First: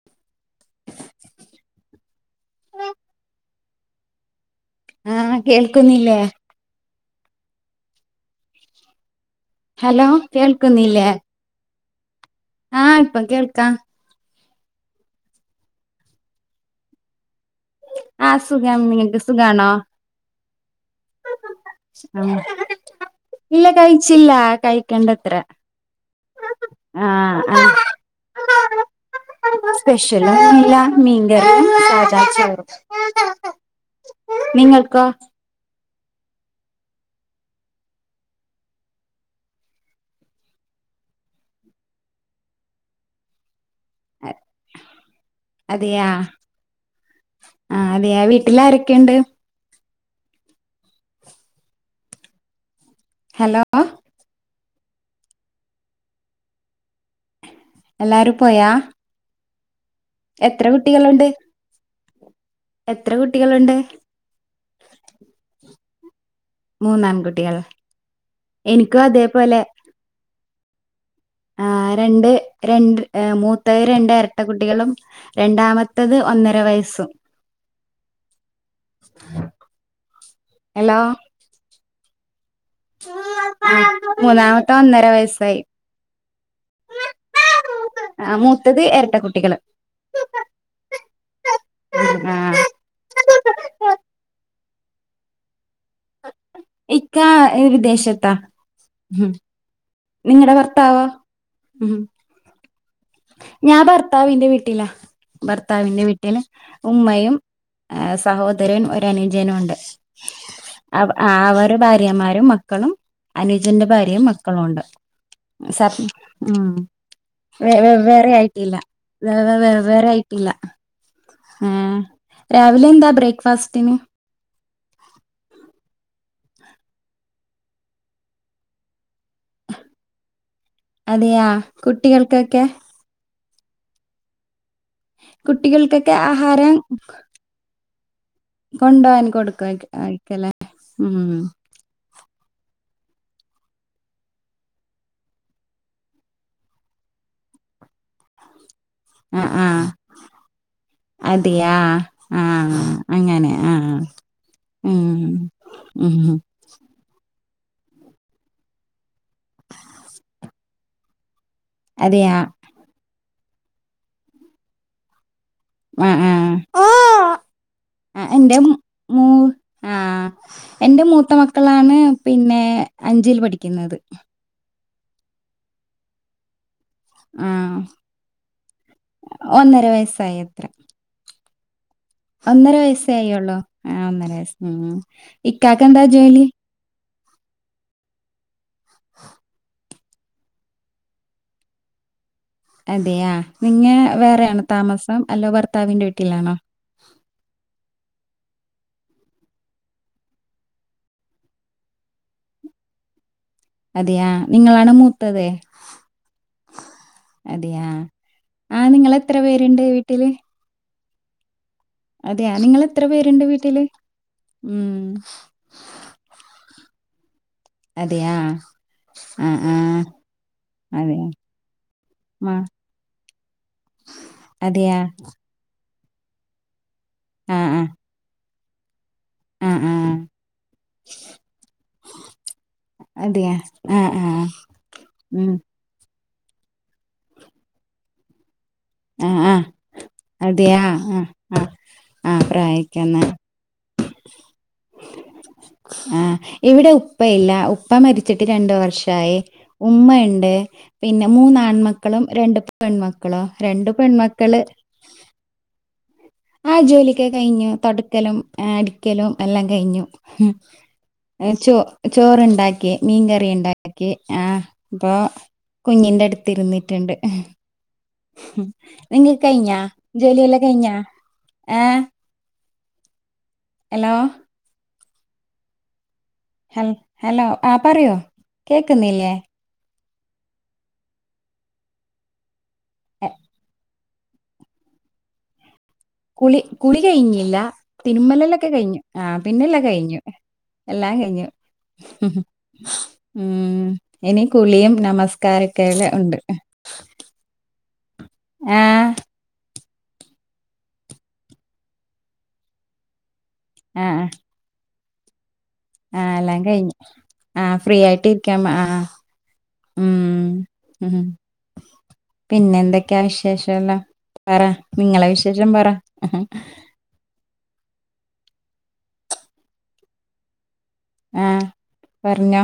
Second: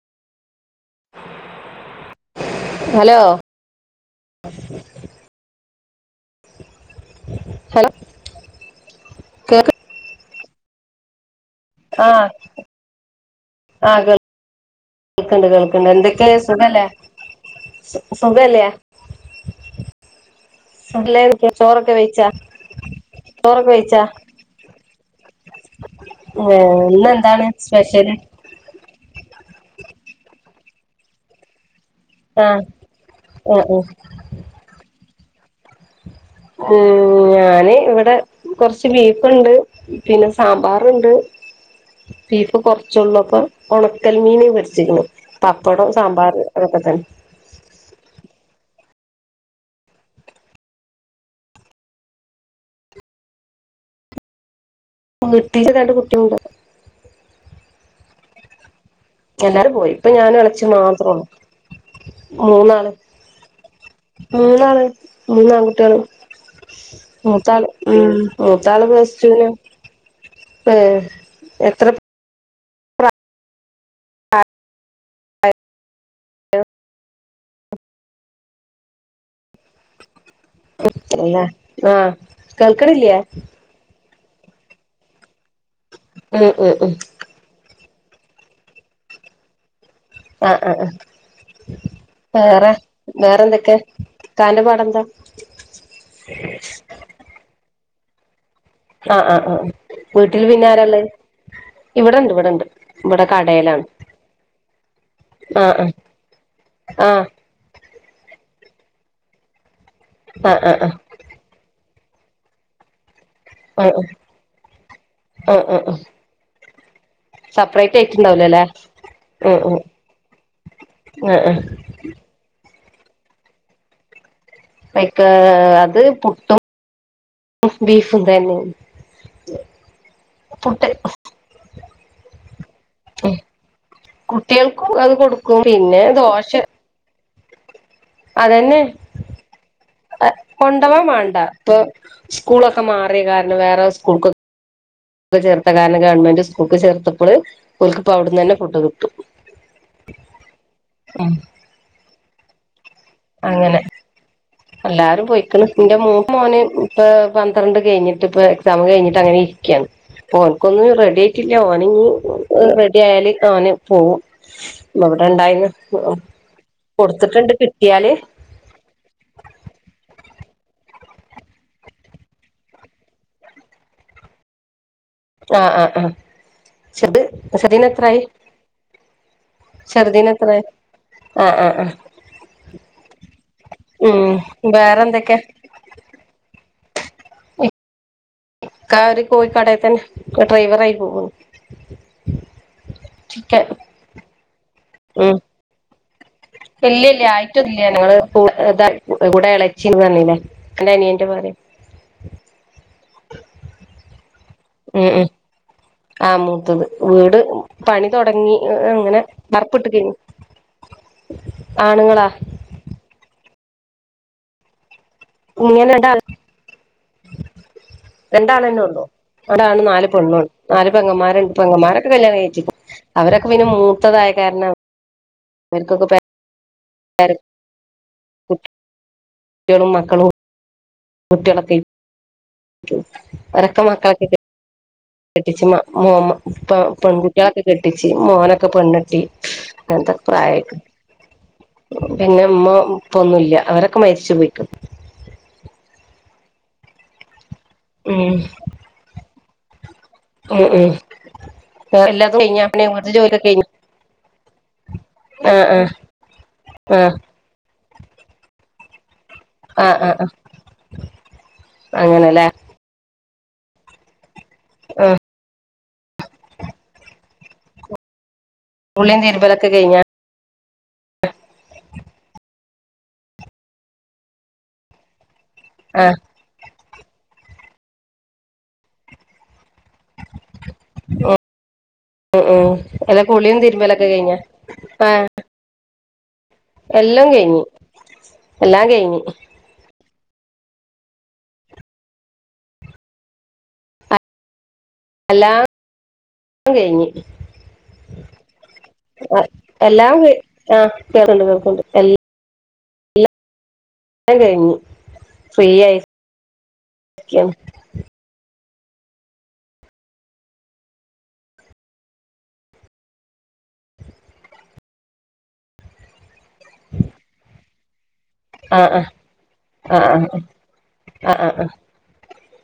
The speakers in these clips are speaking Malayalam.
[inaudible] ഹലോ? [unintelligible] ആ കേൾക്കുന്നില്ലേ? ഹലോ കേക് ഹലോ കേൾക്കുന്നില്ലേ? ആഹ് ആഹ് ഇപ്പം കേൾക്കാ ആ കെ കേൾക്കണ്ട് കേൾക്കണ്ട് എന്തൊക്കെ സുഖല്ലേ? ആഹ സുഖല്ലേ സുഖം നിങ്ങക്ക് സുകാണോ സുഖല്ലേ ചോറൊക്കെ വെയിച്ചാ ഇല്ല ചോറൊക്കെ കഴിച്ചില്ല കഴിക്കണ്ടത്രെ ഏ ഇന്ന് എന്താണ് സ്പെഷ്യല്. സ്പെഷ്യല് എല്ല മീൻ കറിം സാധാ ആഹ് ചോറ് ആഹ് ആഹ് ഉം നിങ്ങൾക്കോ [unintelligible] ഞാന് ഇവിടെ കൊറച്ച് ബീഫുണ്ട്. പിന്നെ സാമ്പാറുണ്ട്. ബീഫ് കുറച്ചള്ളൂപ്പം ചെമ്മീന്മീന് പെരച്ചിക്ക്ണ് പപ്പടം സാമ്പാർ അതൊക്കെ തന്നെ. ആ അതെയ വീട്ടിൽ ആരൊക്കെണ്ട്. ഹലോ? അനിയത്തിന്റെ രണ്ട് കുട്ടിയള്ണ്ട്. എല്ലാരും പോയാ എല്ലാരും പോയി ഇപ്പം ഞാനും എത്ര ഇളച്ചിം മാത്രള്ളു. കുട്ടികളുണ്ട് മൂന്നാള് എത്ര കുട്ടികളുണ്ട് മൂന്നാള് മൂന്ന്ആൺകുട്ടിയാള്. മൂന്നാൺകുട്ടികൾ മൂത്താള് മ് മൂത്താള് എനിക്കും പ്ലസ്റ്റുന് അതേപോലെ ഏ ആ എത്ര രണ്ട് രണ്ട് മൂത്ത രണ്ട് ഇരട്ട കുട്ടികളും രണ്ടാമ ഇത് ഒന്നര വയസ്സും. ഹലോ [unintelligible] ആ കേൾക്കണില്ലേ? ആ മൂന്നാമത്തെ ഒന്നര വയസ്സായി. ഉം ഉം ഉം ആ മൂത്തത് എരട്ട കുട്ടികള്. ആ ആ ആ ആ വേറെ വേറെന്തൊക്കെ ഇക്കാന്റെ പാടെന്താ. ഇക്കാ വിദേശത്താ ആഹ് ആഹ് ആഹ് വീട്ടില് നിങ്ങടെ പിന്നെ ആരാള്ളെ ഭർത്താവോ? ഇവിടെണ്ട് ഇവിടെണ്ട് ഇവിടെ ഞാ കടേലാണ് ഭർത്താവിന്റെ വീട്ടിലാ ആഹ് ഭർത്താവിന്റെ വീട്ടില് ആഹ് ഉമ്മയും സഹോദരൻ, ഒരനുജനുണ്ട്. ആ ആ ആ ആ അവര് ഭാര്യമാരും മക്കളും അനുജന്റെ ആഹ് ഭാര്യയും മക്കളുണ്ട് ആഹ് ആഹ് സ ആഹ് ഉം വെ സെപ്പറേറ്റ് വെവ്വേറെ ആയിട്ടുണ്ടാവൂലല്ലേ ആയിട്ടില്ല വേ വെ ഉം ഉം വെവ്വേറെ ആയിട്ടില്ല ആഹ് രാവിലെ എന്താ ബ്രേക്ഫാസ്റ്റ്ന് ഐക്ക് അത് പുട്ടും ബീഫും തന്നെ പുട്ട് അതെയാ കുട്ടികൾകൊക്കെ കുട്ടികൾക്കും അത് കൊടുക്കും പിന്നെ കുട്ടികൾക്കൊക്കെ ദോശ ആഹാരം അതന്നെ കൊണ്ടോവാൻ കൊടുക്ക ആയിക്കലേ ഉം പ്പ സ്കൂളൊക്കെ മാറി കാരണം വേറെ സ്കൂൾക് ചേർത്ത കാരണം ഗവൺമെന്റ് സ്കൂൾക്ക് ചേർത്തപ്പള് ഓൽക്ക്പ്പവ്ട്ന്നന്നെ ഫുഡ്‌ കി ആ ആ അതെയാ ആഹ് അങ്ങനെ ഉം എല്ലാരും പോയിക്കണ് നിന്റെ ഉം മൂത്ത മോന് ഇപ്പ പന്ത്രണ്ട് കഴിഞ്ഞിട്ട് ഇപ്പ എക്സാം കഴിഞ്ഞിട്ട് അങ്ങനെ ഇരിക്കയാണ് ഓൻക്കൊന്ന് റെഡി ആ ട്ട്ല്ല ഓന അതെയാ റെഡി ആയല് ഓന് പോകും ഇവിടെണ്ടായിന്ന് ആഹ് ആഹ് കൊടുത്തിട്ടുണ്ട് കിട്ടിയാല് ആ എന്റെ മൂ ആഹ് എന്റെ മൂത്ത മക്കളാണ് പിന്നെ അഞ്ചിൽ പഠിക്കുന്നത് ആഹ് ആ ആഹ് ചെർത് ആ ചെർതിനെത്രായി ഒന്നര വയസ്സായി ചെർതിനെത്രായി അത്ര ആഹ് ആഹ് ആഹ് ഒന്നര വയസ്സായിള്ളോ ആ ഉം ഒന്നര വയസ് വേറെന്തൊക്കെ ഇക്കാക്ക് എന്താ ജോലി ഇക്കാ ഒര് കോയി കടേ തന്നെ ഡ്രൈവർ ആയി പോകുന്നു അതെയാ ചിക്കൻ നിങ്ങ വേറെ ആണോ താമസം ഉം അല്ലോ ഭർത്താവിന്റെ വീട്ടിലാണോ ഇല്ല ഇല്ല ആയിട്ടൊന്നില്ല ഞങ്ങള്ത കൂടെ ഇളച്ചിന്ന് പറന്നില്ല എല്ല അനിയന്റെ ഭാര്യ അതെയാ നിങ്ങളാണ് മൂത്തത് ആഹ് മൂത്തത് വീട് അതെയാ പണി തൊടങ്ങി ആ നിങ്ങൾ അങ്ങനെ എത്ര പേരുണ്ട് വർപ്ട്ട് കയ്ഞ്ഞു വീട്ടില് അതെയ നിങ്ങളെത്ര പേര്ണ്ട് വീട്ടില് ഉം ഇങ്ങനട അതെയാ രണ്ടാളന്നെള്ളു ആ ആ ഒരാണും നാല് പെണ്ണുആണ് നാല് അതെ പെങ്ങന്മാരണ്ട് പെങ്ങന്മാരൊക്കെ കല്യാണം ആ കഴിച്ചിക്ക്ണ് അവരൊക്കെ പിന്നെ മൂത്തതായ കാരണം നിയാ അവർക്കൊക്കെ പേ [unintelligible] പേര ആ ആ [unintelligible] കുട്ട്യാ [unintelligible] ആ കുട്ട്യാളും ആ മക്കളും കുട്ട്യാളൊക്കെ അതെയ ഒരക്കെ ആഹ് മക്കളൊക്കെ ആഹ് ഉം കെട്ടിച് മാ മോമ പെൺകുട്ട്യാളൊക്കെ കെട്ടിച് മോനൊക്കെ പെണ്ണേ ട്ടി ആഹ് ആഹ് അങ്ങൻത്തെ പ്രായ അതെയ ആഹ് ആഹ് ആഹ് പിന്നെ ഇമ്മ പ്രായക്കന്ന് ഇപ്പൊന്നുല്ല അവരൊ ക്കെ മരിച്ചുപയ്ക്ണ് ആഹ് ഇവിടെ ഉപ്പയില്ല ഉപ്പ ഉം മരിച്ചിട്ട് രണ്ട് വർഷായി ഉമ്മ ണ്ട് ഉം ഉം പിന്നെ മൂന്നാൺമക്കളും എല്ലാതും രണ്ട് കഴിഞ്ഞാ പിന്നെ വീട്ടിലെ പെൺമക്കളു ജോലിയൊക്കെ ആ കഴിഞ്ഞോ രണ്ട് പെൺമക്കള് ആഹ് ആഹ് ആഹ് ജോലിക്കെ കയ്ഞ്ഞു തൊടക്കലും അടിക്കലു എല്ലാം ആഹ് കയ്ഞ്ഞു ആഹ് ആഹ് ചോ ചോറ് അങ്ങനെല്ലേ ണ്ടാക്കി മീങ്കറി ണ്ടാക്കി ആ പ്പൊ ആഹ് കുഞ്ഞിന്റട്ത്ത് ഇര്ന്നിട്ട് ണ്ട് കുളിയും നിങ്ങ തിരുമ്പലൊക്കെ കഴിഞ്ഞാ കയ്ഞ്ഞാജോലി യല്ലാം കയ്ഞ്ഞാ ഹലോ ആഹ് ഹൽ ഹലോ ആ പറയൂ കേക്ന്നീല്ലേ ഉം ഉ ഉം അല്ലാ എ കുളിയും തിര്മ്പലൊക്കെ കയ്ഞ്ഞ ആഹ് കുളി കുളി എല്ലാം കയ്ഞ്ഞില്ല കഴിഞ്ഞ് തിരുമ്മലല്ലൊക്കെ എല്ലാം കയ്ഞ്ഞു കഴിഞ്ഞ് ആ പിന്നെല്ലാം കയ്ഞ്ഞു എല്ലാം കയ്ഞ്ഞു ഉം എനി കുളിയും എല്ലാം നമസ്കാരൊക്കെ ഉണ്ട് കഴിഞ്ഞ് ആഹ് എല്ലാം ആ കേക്ക്ണ്ട് കേക്ക്ണ്ട് ല്ലാം കയ്ഞ് ഫ്രീ ആയി ആഹ് എല്ലാം കയ്ഞ് ആഹ് ഫ്രീ ആയ്ട്ടിരിക്കാം ആഹ് ഉം പിന്നെ എന്തൊക്കെയാ വിശേഷഉള്ളെ പറ നിങ്ങളെ വിശേഷം പറ ആഹ് ആഹ് അ അ അ ആഹ് പർഞ്ഞോ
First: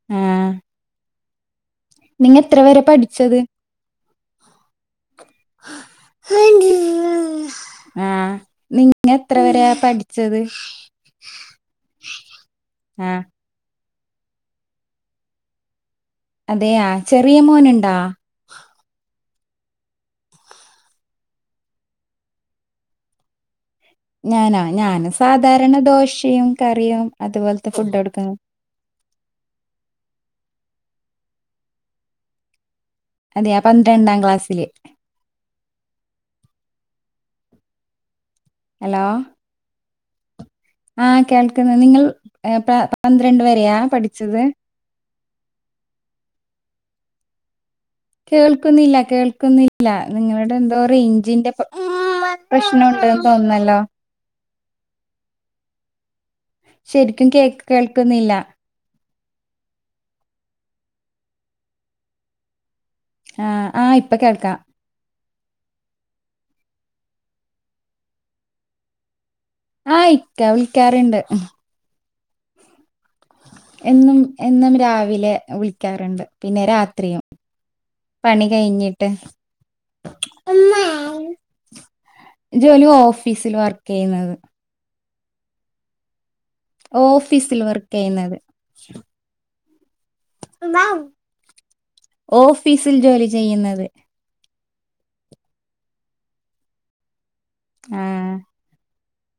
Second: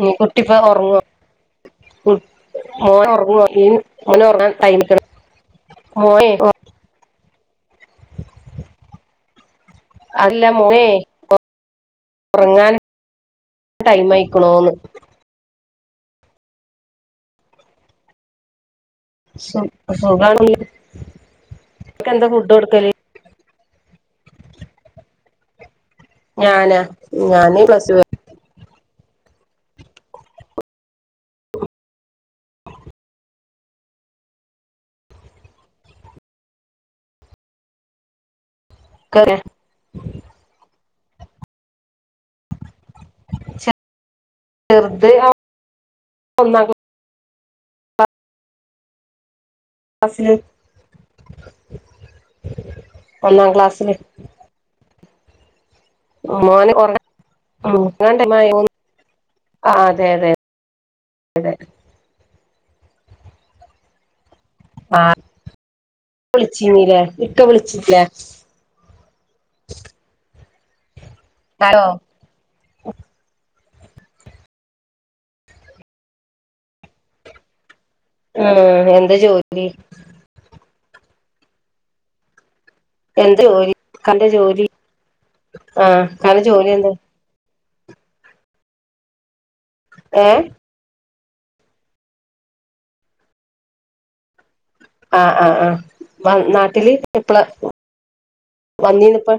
ഉം കുട്ടിപ്പ ഒർങ്ങും ഉം നിങ്ങ എത്ര വരെ പഠിച്ചത് മോനൊറങ്ങുവൊ ഈ [inaudible] മോനൊറങ്ങാ ടൈമി [inaudible] ക്കണ് മോനേയ് ആഹ് നിങ്ങത്ര വരെ പഠിച്ചത് അല്ല മോനെ ഉറങ്ങാൻ ആഹ് ടൈം ആയ്ക്ക്ണോന്ന് അതെയാ ചെറിയ മോന്ണ്ടാ സു സുഖാണല്ലോ [inaudible] ന്താ ഫുഡോടുക്കല്ന്ന് ഞാനാ ഞാന് സാധാരണ ദോശയും ഞാനാ കറിയും ഞാന് അതുപോൽത്തെ ഫുഡ് പ്ലസ് കൊടുക്കും അതെയാ പന്ത്രണ്ടാം ക്ലാസ്സില് ഹലോ ടു ആഹ് കേൾക്ന്ന് നിങ്ങൾ പന്ത്രണ്ട് വരെയാ പഠിച്ചത് ചെർത് [inaudible] ഒന്നാം ക്ല കേൾക്കുന്നില്ല കേൾക്കുന്നി ഇല്ല ക്ലാസ്സില് നിങ്ങളുടെ എന്തോ റേഞ്ചിന്റെ പ്രശ്നം ഉണ്ട്ന്ന് ഒന്നാം തോന്നുന്നല്ലോ ക്ലാസ്സില് മോന് ഉറങ്ങാ ശരിക്കും കേക്ക് കേൾക്കുന്നില്ല [unintelligible] ആഹ് അതെ അതെ അതെ ആഹ് ആ ഇപ്പൊ കേൾക്കാം ആഹ് വിളിച്ചിന്നീല്ലേ ഇക്ക വിളിച്ചിന്നിലെ ആഹ് ഇക്ക വിളിക്കാറുണ്ട് ഹലോ [unintelligible] എന്നും എന്നും രാവിലെ വിളിക്കാറുണ്ട് പിന്നെ രാത്രിയും പണി ഉം കഴിഞ്ഞിട്ട് എന്താ ജോലി ജോലോ എന്ത് ജോലി ഇകന്റെ ജോലി ആഹ് ഇകന്റെ ജോലി എന്ത ഓഫീസിൽ വർക്ക് ചെയ്യുന്നത് ഏഹ് ഓഫീസിൽ ജോലി ചെയ്യുന്നത് ആഹ് ആ ആ നാട്ടില് എപ്പള ഏഹ് വന്നിന്നോ ഇപ്പോ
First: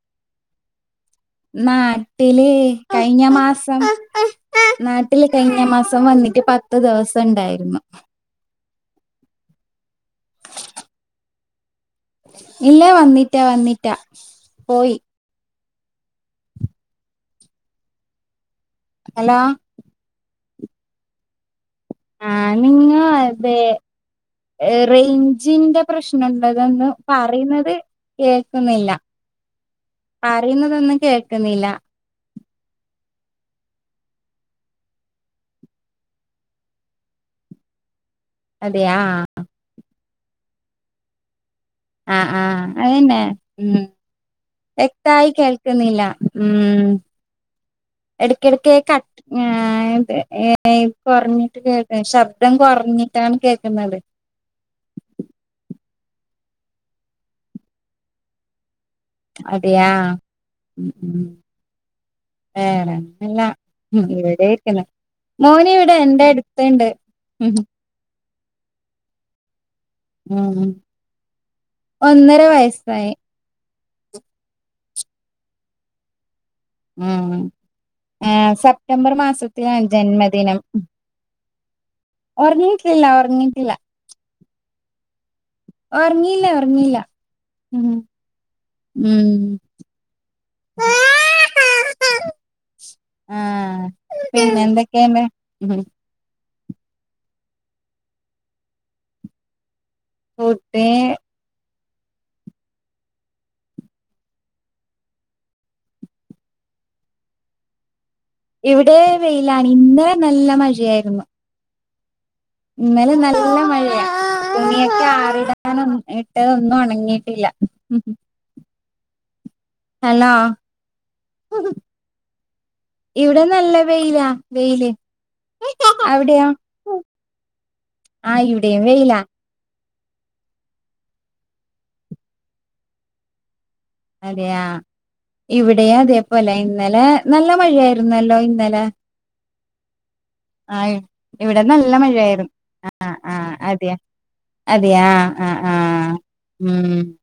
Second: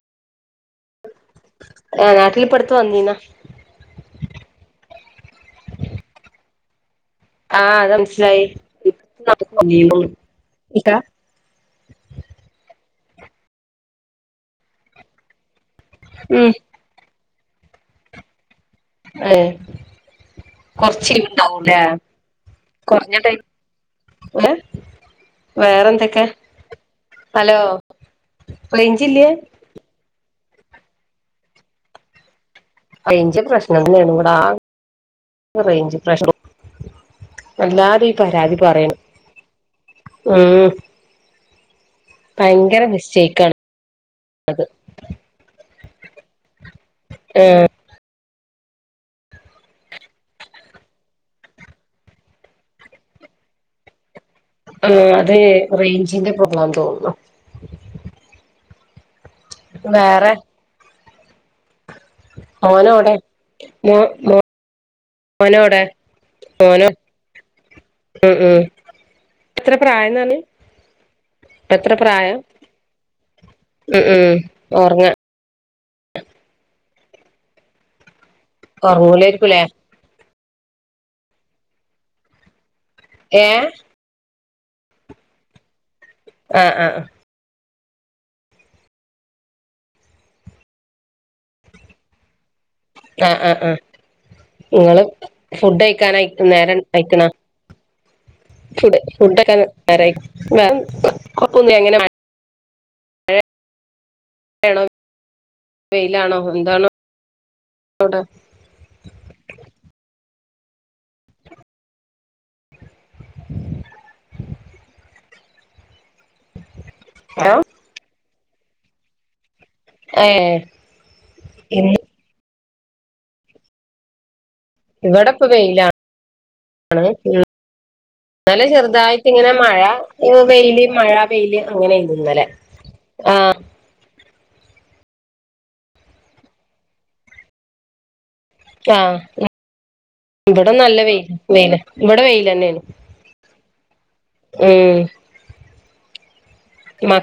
ആഹ് നാട്ടില് ഇപ്പടുത്ത് വന്നീനാ നാട്ടില്കഴിഞ്ഞ മാസം നാട്ടില് കഴിഞ്ഞ മാസം വന്നിട്ട് പത്ത് ദിവസം ഉണ്ടായിരുന്നു. കുട്ടി എത്ര ആയി ഇപ്പോ നാട്ടിക്ക് വന്നിന്നോ ഇക്ക ഇല്ല വന്നിട്ടാ വന്നിട്ടാ പോയി. മം ഹലോ ഏഹ് കൊറച് എരി ഉണ്ടാവൂലെ? അനങ്ങാതെ ഏഹ് റേഞ്ചിന്റെ പ്രശ്നം വേറെന്തൊക്കെ ഉണ്ടോ ഇതോന്ന് ഹലോ പറയുന്നത് കേൾക്കുന്നില്ല റേഞ്ചില്ലേ പറയുന്നതൊന്നും കേൾക്കുന്നില്ല റെഞ്ച്പ്രശ്നം തന്നെയാണ് ഇവിടെ ആകെ റെഞ്ച് പ്രശ്നം എല്ലാരുംഈ പരാതി പറയ്ണ് അതെയാ മ്മ് ആഹ് ആഹ് അതന്നെ മം വ്യക്തായി കേൾ കുന്നില്ല മം എഹ് എടക്കിടക്ക് കട്ട ഞാൻ ഇതെ ഏ കുറഞ്ഞിട്ട് കേൾക്ക ശബ്ദം കുറഞ്ഞിട്ടാണ് കേൾക്കുന്നത് ആഹ് അത് റേഞ്ചിന്റെ പോപ്ളാന്ന് തോന്നുന്നു. അതൊ ആ വേറെ മം മം ഏഹ് മോനോടെ വേറെന്ത് ന്നാ മോ ഇവിടെ ഇരിക്കുന്നു. മോൻ മോനോടെ ഇവിടെ എന്റെ അടുത് ഉണ്ട് മോനോ മം ഉം ഉം എത്ര പ്രായംന്ന് പറഞ് ഇപ്പൊ എത്രെ പ്രായം? ഒന്നര വയസ്സായി ഉം ഉം ഉറങ്ങാ ഉം ആ സെപ്റ്റംബർ ഉറങ്ങൂലായിരിക്കൂലേ മാസത്തിനാണ് ജന്മദിനം. ഉറങ്ങിട്ടില്ല ഏ ഉറങ്ങിയിട്ടില്ല ഉറങ്ങില്ലാ ആഹ് ആഹ് ഉറങ്ങിലാ മ്മ് മ് ആഹ് അഹ് ആ പിന്നെ ഇങ്ങള് എന്തൊക്കെയുണ്ട് ഫുഡ് കഴിക്കാനായി നേര ഉണ്ടായിക്ണോ ഫുഡ് ഫുഡൊക്കെ നേരയി കുട്ടി കൊയപ്പൊന്ന് എങ്ങനെ ന മഴ മഴയാണോവെയിലാണോ എന്താണ് തുട [unintelligible] ഇവിടെ വെയിലാണ് ഇന്നലെ നല്ല മഴയായിരുന്നു. ഇന്നലെ നല്ല മഴയാണ് തുണിയൊക്കെ ആറിടാൻ ഇട്ടത് ഒന്നും ഉണങ്ങി ട്ടില്ല മം ഏ ഹലോ ഇന്ന് ഇവിടെ നല്ല വെയില ഇവിടെ ഇപ്പോ വെയിലാണ് ആ ഇന്നലെ ഇവിടെയും വെയിലാ ചെറുതായിട്ട് ഇങ്ങനെ മഴ വെയില് മഴ വെയില് അങ്ങനെയിരുന്നു ഇന്നല്ലേ ആ അതെയ ഇവിടെയും അതെ പോലെ ഇന്നലെ നല്ല മഴയായിരുന്നല്ലോ ഇന്നലെ ആഹ് ഇവിടെ ആ നല്ല വെയില് ഇവിടെ വെയില നല്ല ഇവിടെ വെയില മഴയായിരുന്നു തന്നെയാണ് ആ ആ അതെയ അതെയ ഉം ആ ആ ആ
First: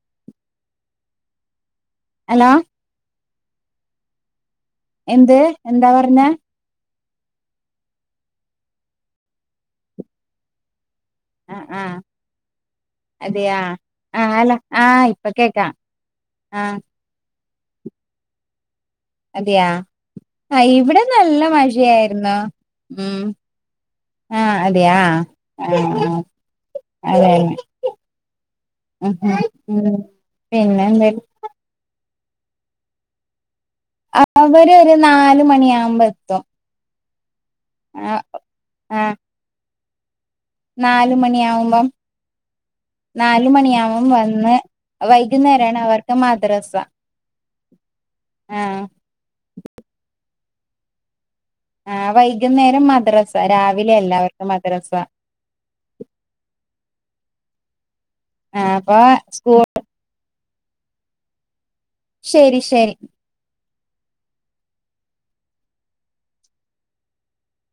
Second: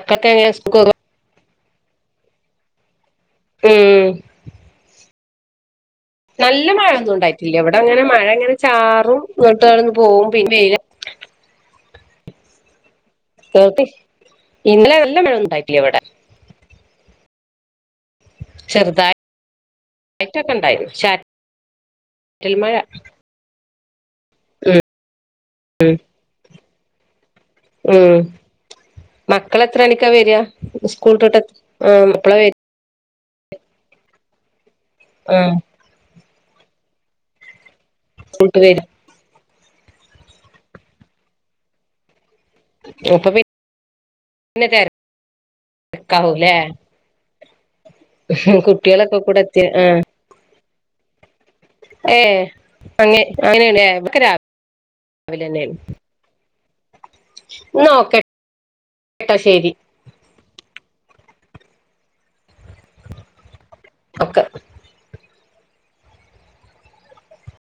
ആക്ക [inaudible] ഹലോ ഏയ് എന്ത് എന്താ പറഞ്ഞെ നല്ല മഴൊന്നും ഇണ്ടായിട്ടില്ല ഇവടെ അങ്ങനെ മഴ ഇങ്ങനെ ചാറും ഇങ്ങട്ട്ന്ന് പോവും പിന്നെ വെയില ആഹ് ആഹ് അതയാ ആഹ് അല്ല ഇന്നലെ ആഹ് നല്ല ഇപ്പ മഴ ഒന്നും കേക്കാം ഉണ്ടായിട്ടില്ല ഇവിടെ ആഹ് ചെറ്തായ് അതെയാ ആഹ് ഇവിടെ ചാറ്റൽ നല്ല മഴയായിരുന്നു മഴ ഉം ആഹ് അതെയാ ആഹ് ആഹ് അതെ ഉം മക്കള ഉം എത്രണിക്കാ വര്യാ പിന്നെ എന്ത സ്കൂൾട്ട്ട്ട് ആഹ് മ എപ്പ്ളാ വര് അവര് ഒരു നാല് ആ മണിയാവുമ്പ എത്തും ആണവ് കൂള്‌ട്ട് വരും നാല് മണിയാവുമ്പം അപ്പൊ നാലുമണിയാവും വന്ന് പിന്നെ വൈകുന്നേരാണ് അവർക്ക് മദ്രസ ഉം ആ കുട്ടികളൊക്കെ കൂടെ എത്തി ആഹ് ആ ഏഹ് വൈകുന്നേരം അങ്ങെ മദ്രസ അങ്ങനേണ്ലേ രാവിലെ ഇവക്ക് രാവ് എല്ലാവർക്കും മദ്രസ വിലെന്നേണ് ന്നഓക്കെ ആപ്പൊ സ്കൂൾ ശരി ശരി ഒക്കെ